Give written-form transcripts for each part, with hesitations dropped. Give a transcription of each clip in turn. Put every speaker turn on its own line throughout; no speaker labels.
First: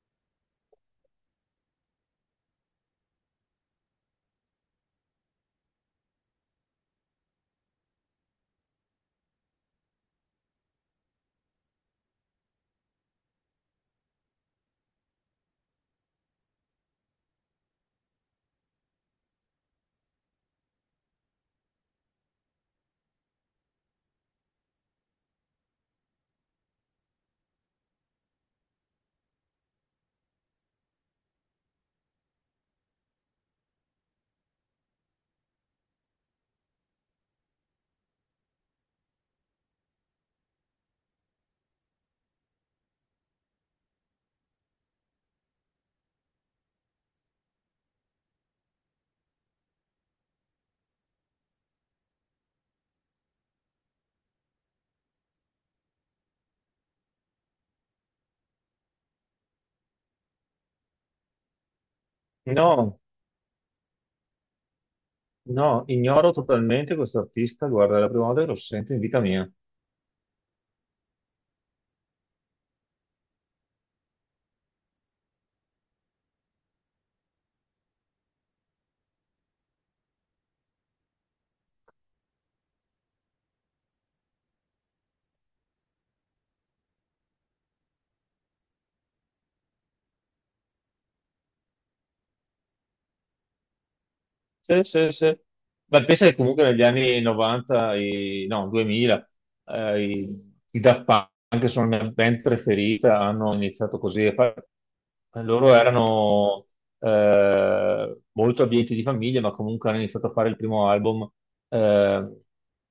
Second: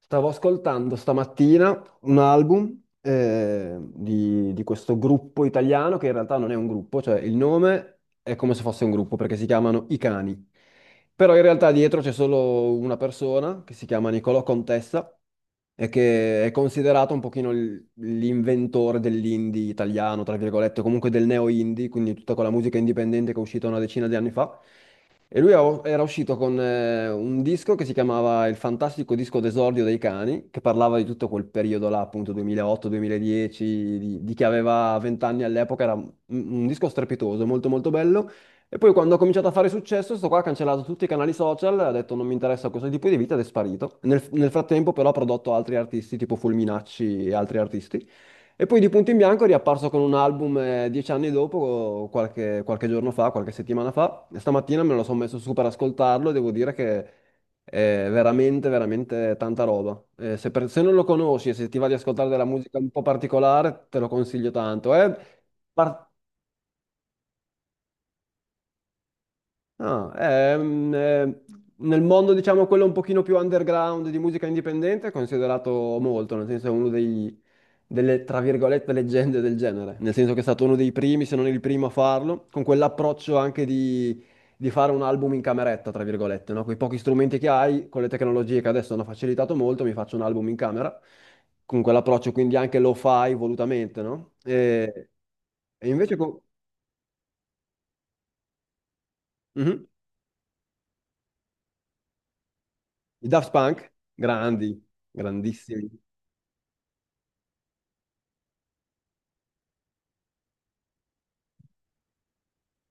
Stavo ascoltando stamattina un album di questo gruppo italiano che in realtà non è un gruppo, cioè il nome è come se fosse un gruppo perché si chiamano I Cani. Però in realtà dietro c'è solo una persona che si chiama Nicolò Contessa e che è considerato un pochino l'inventore dell'indie italiano, tra virgolette, o comunque del neo-indie, quindi tutta quella musica indipendente che è uscita una decina di anni fa. E era uscito con un disco che si chiamava Il fantastico disco d'esordio dei cani, che parlava di tutto quel periodo là, appunto 2008-2010, di chi aveva 20 anni all'epoca, era un disco strepitoso, molto molto bello. E poi quando ha cominciato a fare successo, sto qua ha cancellato tutti i canali social, ha detto non mi interessa questo tipo di vita ed è sparito. Nel frattempo però ha prodotto altri artisti tipo Fulminacci e altri artisti. E poi di punto in bianco è riapparso con un album 10 anni dopo, qualche giorno fa, qualche settimana fa. E stamattina me lo sono messo su per ascoltarlo e devo dire che è veramente, veramente tanta roba. Se non lo conosci e se ti va di ascoltare della musica un
No,
po' particolare, te lo consiglio tanto. È
no,
par-
ignoro totalmente questo artista. Guarda, è la prima volta che lo sento in vita mia.
Ah, ehm, eh, nel mondo, diciamo, quello un pochino più underground di musica indipendente è considerato molto, nel senso è uno delle, tra virgolette, leggende del genere, nel senso che è stato uno dei primi, se non il primo a farlo, con quell'approccio anche di fare un album in cameretta, tra virgolette, no? Con i pochi strumenti che hai, con le tecnologie che adesso hanno facilitato molto, mi faccio un album in camera, con quell'approccio quindi anche lo fai volutamente, no?
Sì,
E,
sì, sì.
e
Beh,
invece
pensa che
con...
comunque negli anni 90, no, 2000,
Mhm.
i Daft Punk, che sono la mia band preferita,
I Daft
hanno
Punk,
iniziato così. E poi
grandi.
loro
Grandissimi.
erano molto abbienti di famiglia, ma comunque hanno iniziato a fare il primo album eh,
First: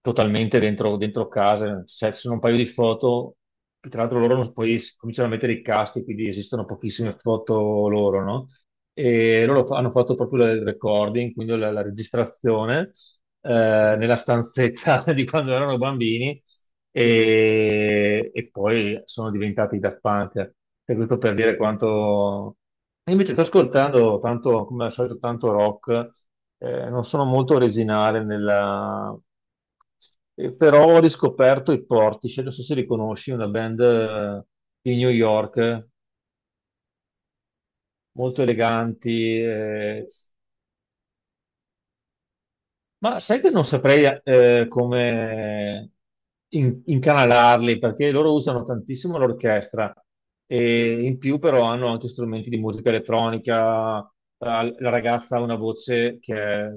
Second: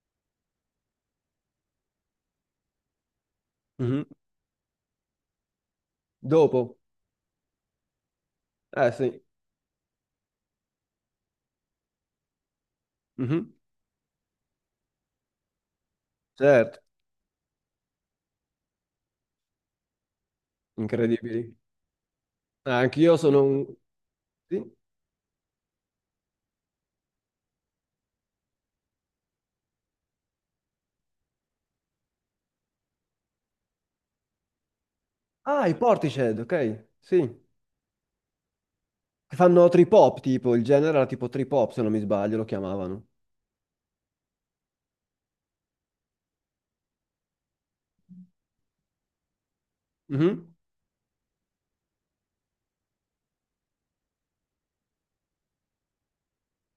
totalmente dentro casa. Cioè, ci sono un paio di foto, che tra
Mhm.
l'altro loro cominciano a mettere i caschi, quindi esistono
Dopo?
pochissime foto loro, no?
Eh sì,
E loro hanno fatto proprio il recording, quindi la registrazione
mhm.
nella stanzetta di quando erano bambini
Certo,
e poi sono diventati Daft Punk. E questo per dire
incredibili.
quanto.
Ah,
E
anch'io
invece sto
sono un...
ascoltando
Sì?
tanto, come al solito, tanto rock, non sono molto originale nella. Però ho riscoperto i Portishead, non so se li conosci, una band di New
Ah, i
York,
Portishead, ok, sì. Che
molto eleganti.
fanno trip
Eh,
hop, tipo, il genere era tipo trip hop, se non mi sbaglio, lo chiamavano.
Ma sai che non saprei come incanalarli, perché loro usano tantissimo l'orchestra
Mhm.
e in più però hanno anche strumenti di musica elettronica. La ragazza ha una voce che è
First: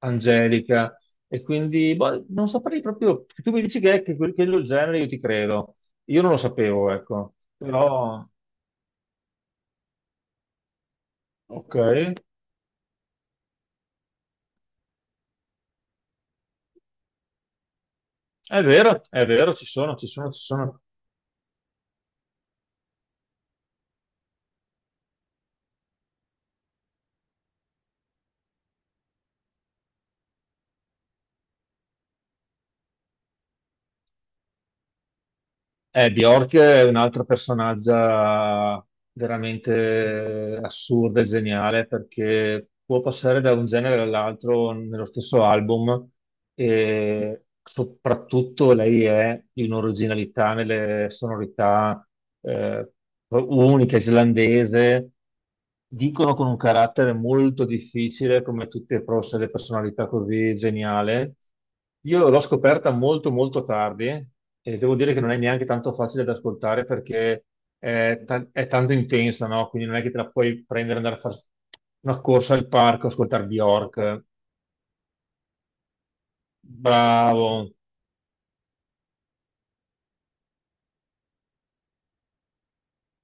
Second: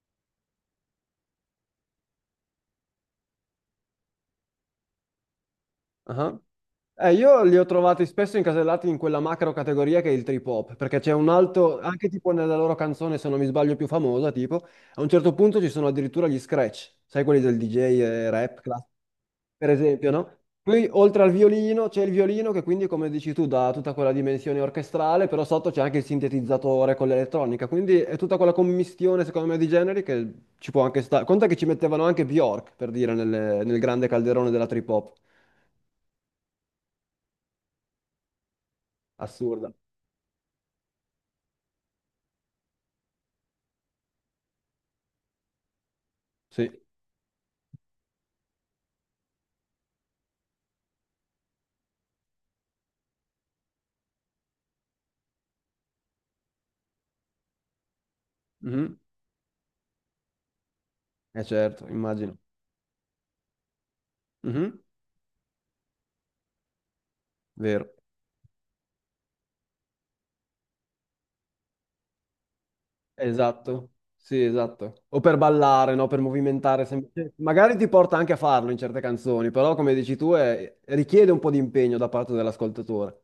angelica, e quindi boh, non saprei proprio. Tu mi dici che quello è il genere, io ti credo. Io non lo
Ah.
sapevo, ecco.
Io li ho trovati
Però,
spesso incasellati in quella macro categoria che è il trip hop, perché c'è un
ok,
altro, anche tipo nella loro canzone, se non mi sbaglio, più famosa, tipo, a un certo punto ci sono addirittura gli scratch, sai quelli del DJ e rap, classico?
è vero, ci
Per
sono, ci
esempio,
sono,
no?
ci sono.
Poi oltre al violino c'è il violino che quindi, come dici tu, dà tutta quella dimensione orchestrale, però sotto c'è anche il sintetizzatore con l'elettronica, quindi è tutta quella commistione, secondo me, di generi che ci può anche stare. Conta che ci mettevano anche Bjork, per dire, nel grande calderone della trip hop.
Bjork è un'altra personaggia
Assurda.
veramente assurda e geniale, perché può passare da un genere all'altro nello stesso album,
Sì.
e soprattutto lei è di un'originalità nelle sonorità eh, unica, islandese. Dicono con un carattere molto difficile, come
Mhm.
tutte forse le personalità così geniale.
Eh certo,
Io
immagino.
l'ho scoperta molto molto tardi, e
Mhm.
devo dire che non è neanche tanto facile da ascoltare perché
Vero.
è tanto intensa, no? Quindi non è che te la puoi prendere e andare a fare una corsa al parco, ascoltare
Esatto,
Bjork.
sì, esatto. O per ballare, no? Per movimentare.
Bravo.
Magari ti porta anche a farlo in certe canzoni, però come dici tu richiede un po' di impegno da parte dell'ascoltatore.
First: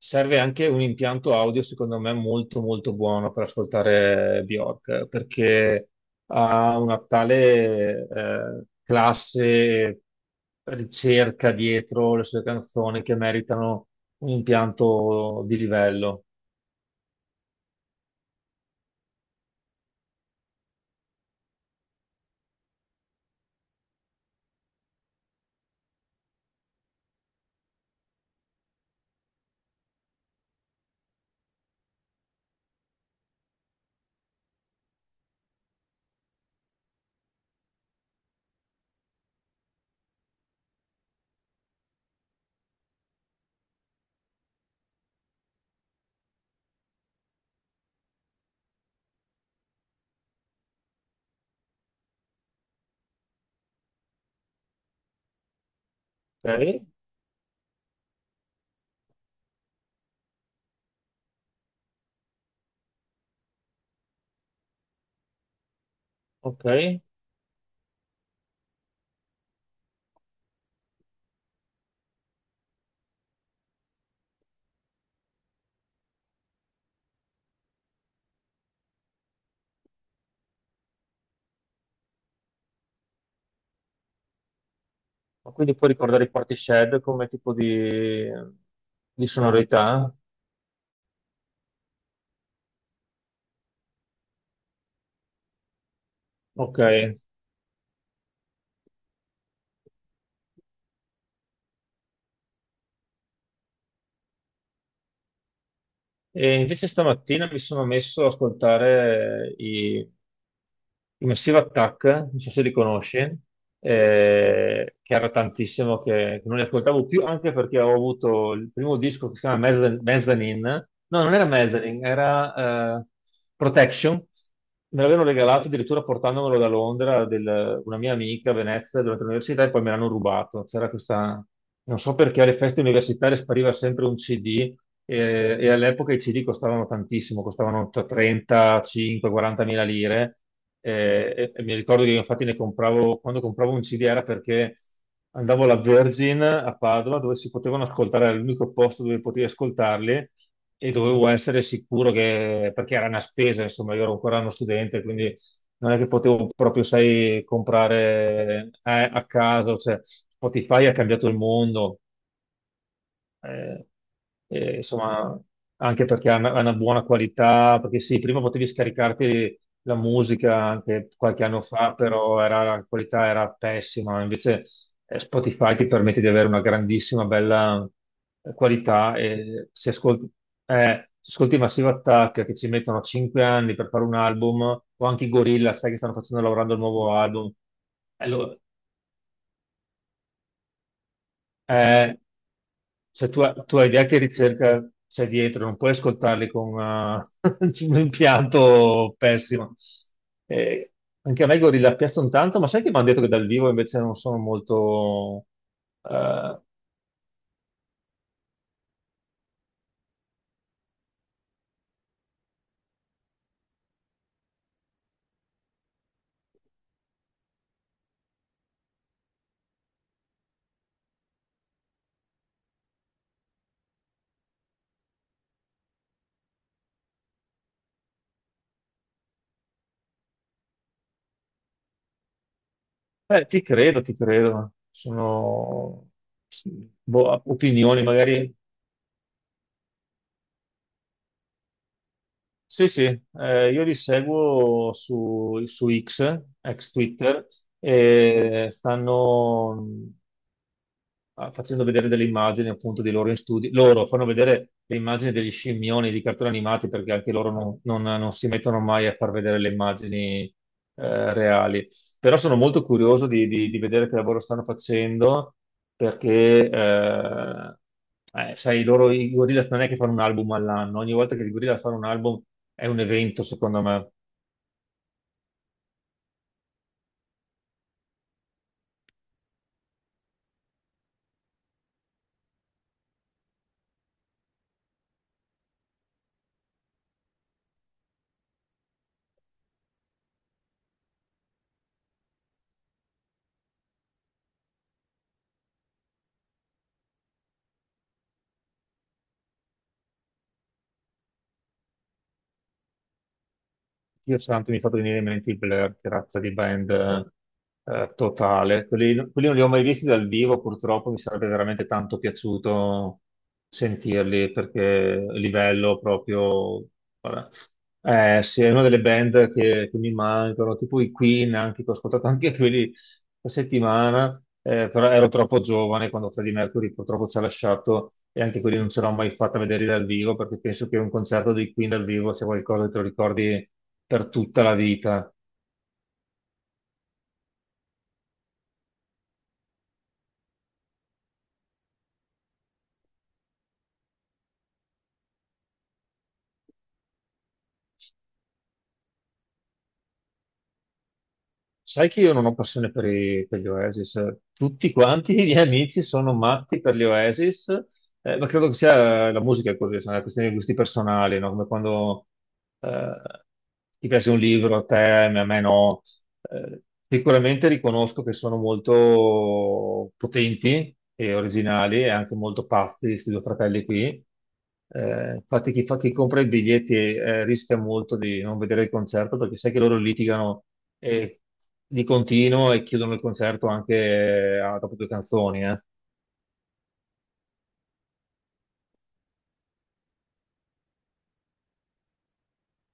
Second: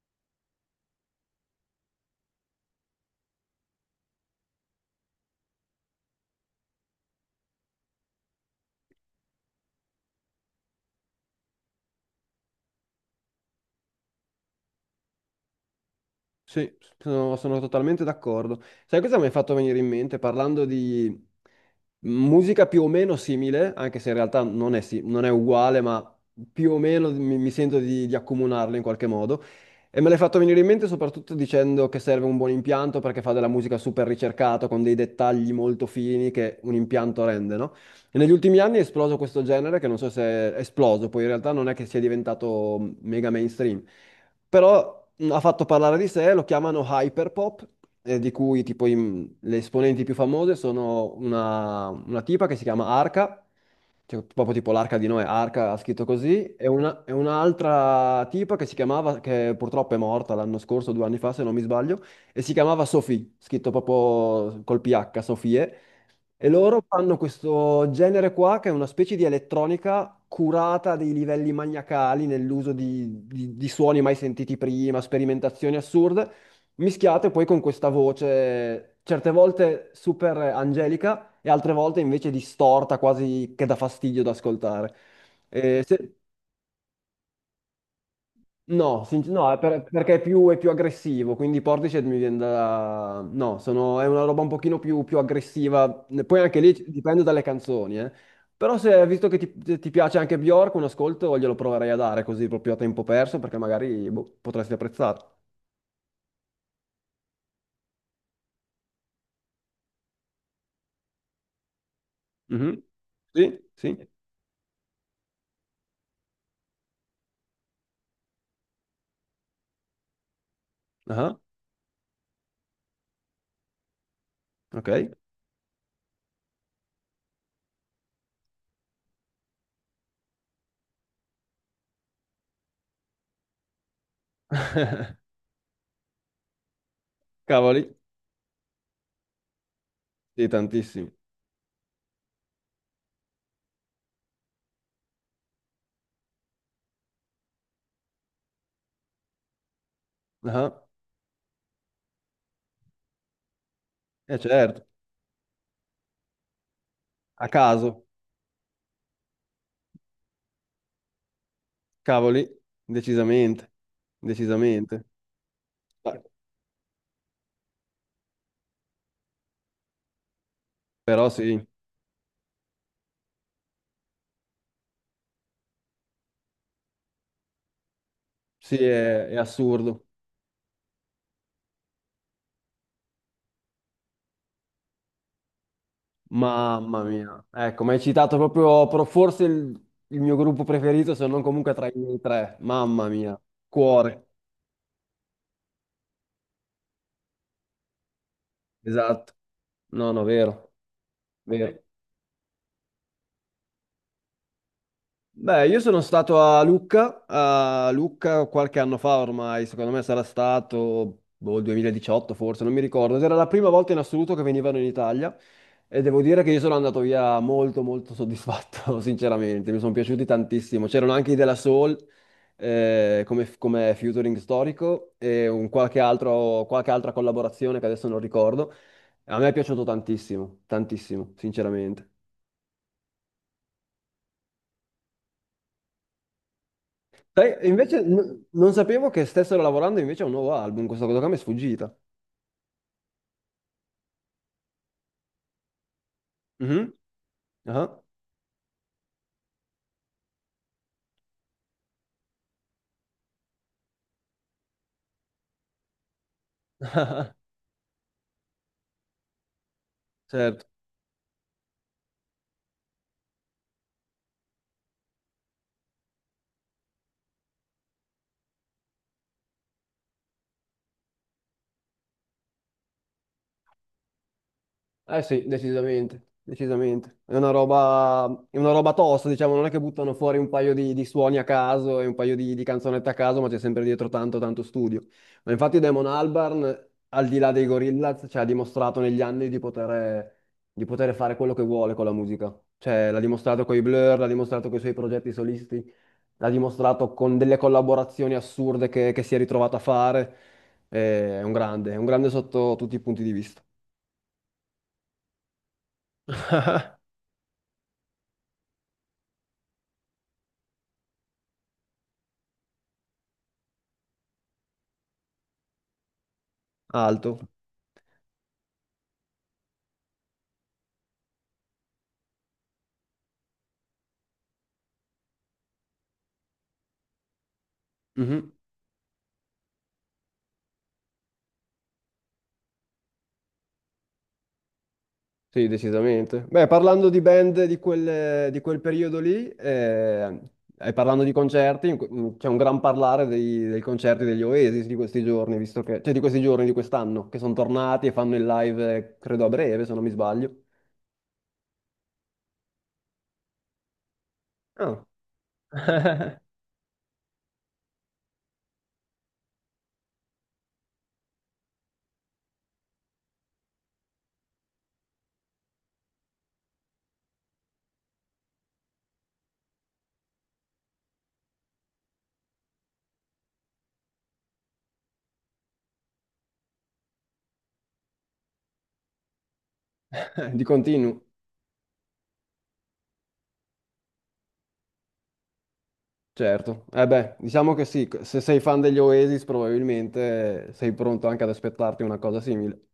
Serve anche un impianto audio, secondo me, molto molto buono per ascoltare Bjork, perché ha una tale classe, ricerca dietro le sue canzoni, che meritano un impianto di livello.
Sì, sono totalmente d'accordo. Sai cosa mi hai fatto venire in mente parlando di musica più o meno simile, anche se in realtà non è uguale, ma più o meno mi sento di accomunarle in qualche modo. E me l'hai fatto venire in mente soprattutto dicendo che serve un buon impianto perché fa della musica super ricercata, con dei dettagli molto fini che un impianto rende, no? E negli ultimi anni è esploso questo genere che non so se è esploso, poi in realtà non è che sia diventato mega mainstream però ha fatto parlare di sé, lo chiamano Hyperpop, di cui tipo i- le esponenti più famose sono una tipa che si chiama Arca, cioè, proprio tipo l'arca di Noè, Arca ha scritto così,
Ok,
e un'altra tipa che si chiamava, che purtroppo è morta l'anno scorso, due anni fa se non mi sbaglio, e si chiamava Sophie, scritto proprio col PH, Sofie, e
ok.
loro
Ma
fanno questo genere qua che è una specie di elettronica curata a dei livelli maniacali nell'uso di suoni mai sentiti prima, sperimentazioni assurde, mischiate poi con questa voce certe volte super angelica e altre volte invece distorta, quasi che dà fastidio da ascoltare.
quindi
E
puoi
se-
ricordare i Portishead come tipo di,
No, sinc-
di
no, è per-
sonorità?
perché è più aggressivo, quindi Portishead mi viene da... No, sono- è una roba un pochino più aggressiva, poi anche lì
Ok.
dipende dalle canzoni, eh. Però se, visto che ti piace anche Bjork, un ascolto glielo proverei a dare così proprio a tempo perso, perché magari boh, potresti apprezzare.
E invece stamattina mi sono messo ad ascoltare i Massive Attack, non so se li
Mhm.
conosci,
Sì, sì,
che era tantissimo che non li ascoltavo più, anche perché ho avuto il primo disco che si chiama Mezzanine, no, non
ah,
era Mezzanine, era Protection,
ok,
me l'avevano regalato addirittura portandomelo da Londra, una mia amica a Venezia durante l'università, e poi me l'hanno rubato. C'era questa, non so perché alle feste universitarie spariva sempre un CD, e all'epoca i CD costavano tantissimo,
cavoli,
costavano tra 35, 40 mila lire.
sì, tantissimi,
E mi ricordo che io infatti ne compravo, quando compravo un CD, era perché andavo alla Virgin a Padova, dove si potevano ascoltare, era l'unico posto dove potevi ascoltarli,
ah,
e dovevo essere sicuro, che, perché era una spesa, insomma, io ero
eh
ancora uno
certo,
studente, quindi non è che potevo proprio, sai,
a caso,
comprare a caso. Cioè, Spotify ha cambiato il mondo,
cavoli, decisamente,
eh,
decisamente,
insomma, anche
ah,
perché ha una buona qualità, perché sì, prima potevi scaricarti la musica anche
però
qualche
sì.
anno fa, però la qualità era pessima, invece Spotify ti permette di avere una grandissima, bella
Sì,
qualità,
è
e
assurdo.
se ascolti Massive Attack, che ci mettono 5 anni per fare un album, o anche i Gorilla, sai che stanno facendo, lavorando il
Mamma
nuovo
mia.
album,
Ecco, mi hai citato
allora,
proprio forse il mio gruppo preferito, se non comunque tra i
eh,
miei tre. Mamma
cioè,
mia.
tu, tu hai idea che
Cuore.
ricerca c'è dietro, non puoi ascoltarli con un impianto
Esatto.
pessimo.
No, no, vero.
Eh, anche a me i
Vero.
Gorilla piacciono tanto, ma sai che mi hanno detto che dal vivo invece non sono molto.
Beh, io sono stato
eh,
a Lucca qualche anno fa ormai, secondo me sarà stato boh, 2018 forse, non mi ricordo. Ed era la prima volta in assoluto che venivano in Italia e devo dire che io sono andato via molto molto soddisfatto, sinceramente, mi sono piaciuti tantissimo. C'erano anche i della Soul come, come featuring storico e un qualche altro, qualche altra collaborazione che adesso non ricordo. A me è piaciuto tantissimo, tantissimo, sinceramente.
eh, ti credo, ti credo. Sono boh,
Sai, e invece
opinioni, magari.
non sapevo che stessero lavorando invece a un nuovo album, questa cosa qua mi è sfuggita.
Sì, sì, io li seguo su X, ex
Mhm.
Twitter,
Ah,
e stanno facendo vedere delle immagini appunto di loro in studio. Loro fanno vedere le immagini degli scimmioni di cartoni animati, perché anche loro non si mettono mai a far vedere le immagini
certo.
reali. Però sono molto curioso di vedere che lavoro stanno facendo, perché, sai, loro i Gorillaz non è che fanno un album all'anno, ogni volta che i Gorillaz fanno un album è un evento, secondo me.
Eh sì, decisamente, decisamente. È una roba tosta, diciamo, non è che buttano fuori un paio di suoni a caso e un paio di canzonette a caso, ma c'è sempre dietro tanto, tanto studio. Ma infatti Damon Albarn, al di là dei Gorillaz, cioè, ha dimostrato negli anni di poter fare quello che vuole con la musica. Cioè, l'ha dimostrato con i Blur, l'ha dimostrato con i suoi progetti solisti. L'ha dimostrato con delle collaborazioni assurde che si è ritrovato a fare. È un grande sotto tutti i punti di vista.
Dio santo, mi ha fatto venire in mente i Blur, che razza di band totale. Quelli non li ho mai visti dal vivo, purtroppo, mi sarebbe veramente tanto piaciuto sentirli, perché livello proprio.
Alto.
Ora. Sì, è una delle band che mi mancano, tipo i Queen, anche, che ho ascoltato anche quelli questa settimana, però ero troppo giovane quando Freddie Mercury purtroppo ci ha lasciato, e
Mhm.
anche quelli non ce l'ho mai fatta vedere dal vivo, perché penso che un concerto dei Queen dal vivo sia qualcosa che te lo ricordi per tutta la vita.
Sì, decisamente. Beh, parlando di band di di quel periodo lì, e parlando di concerti, c'è un gran parlare dei concerti degli Oasis di questi giorni, visto che, cioè di questi giorni, di quest'anno, che sono tornati e fanno il live, credo a breve, se non mi sbaglio.
Sai che io non ho passione per gli Oasis. Tutti
Ah,
quanti i miei amici sono matti per gli Oasis, ma credo che sia la musica è così, sono una questione di gusti personali, no? Come quando eh, ti piace un libro a te, a me no. Eh, sicuramente riconosco che sono molto potenti e originali e anche molto pazzi, questi due fratelli qui. Infatti chi chi compra i biglietti rischia molto di non vedere il concerto, perché sai che loro
di
litigano
continuo.
e di continuo, e chiudono il concerto anche dopo due canzoni.
Certo, eh beh, diciamo che sì, se sei fan degli Oasis probabilmente sei pronto anche ad aspettarti una cosa simile.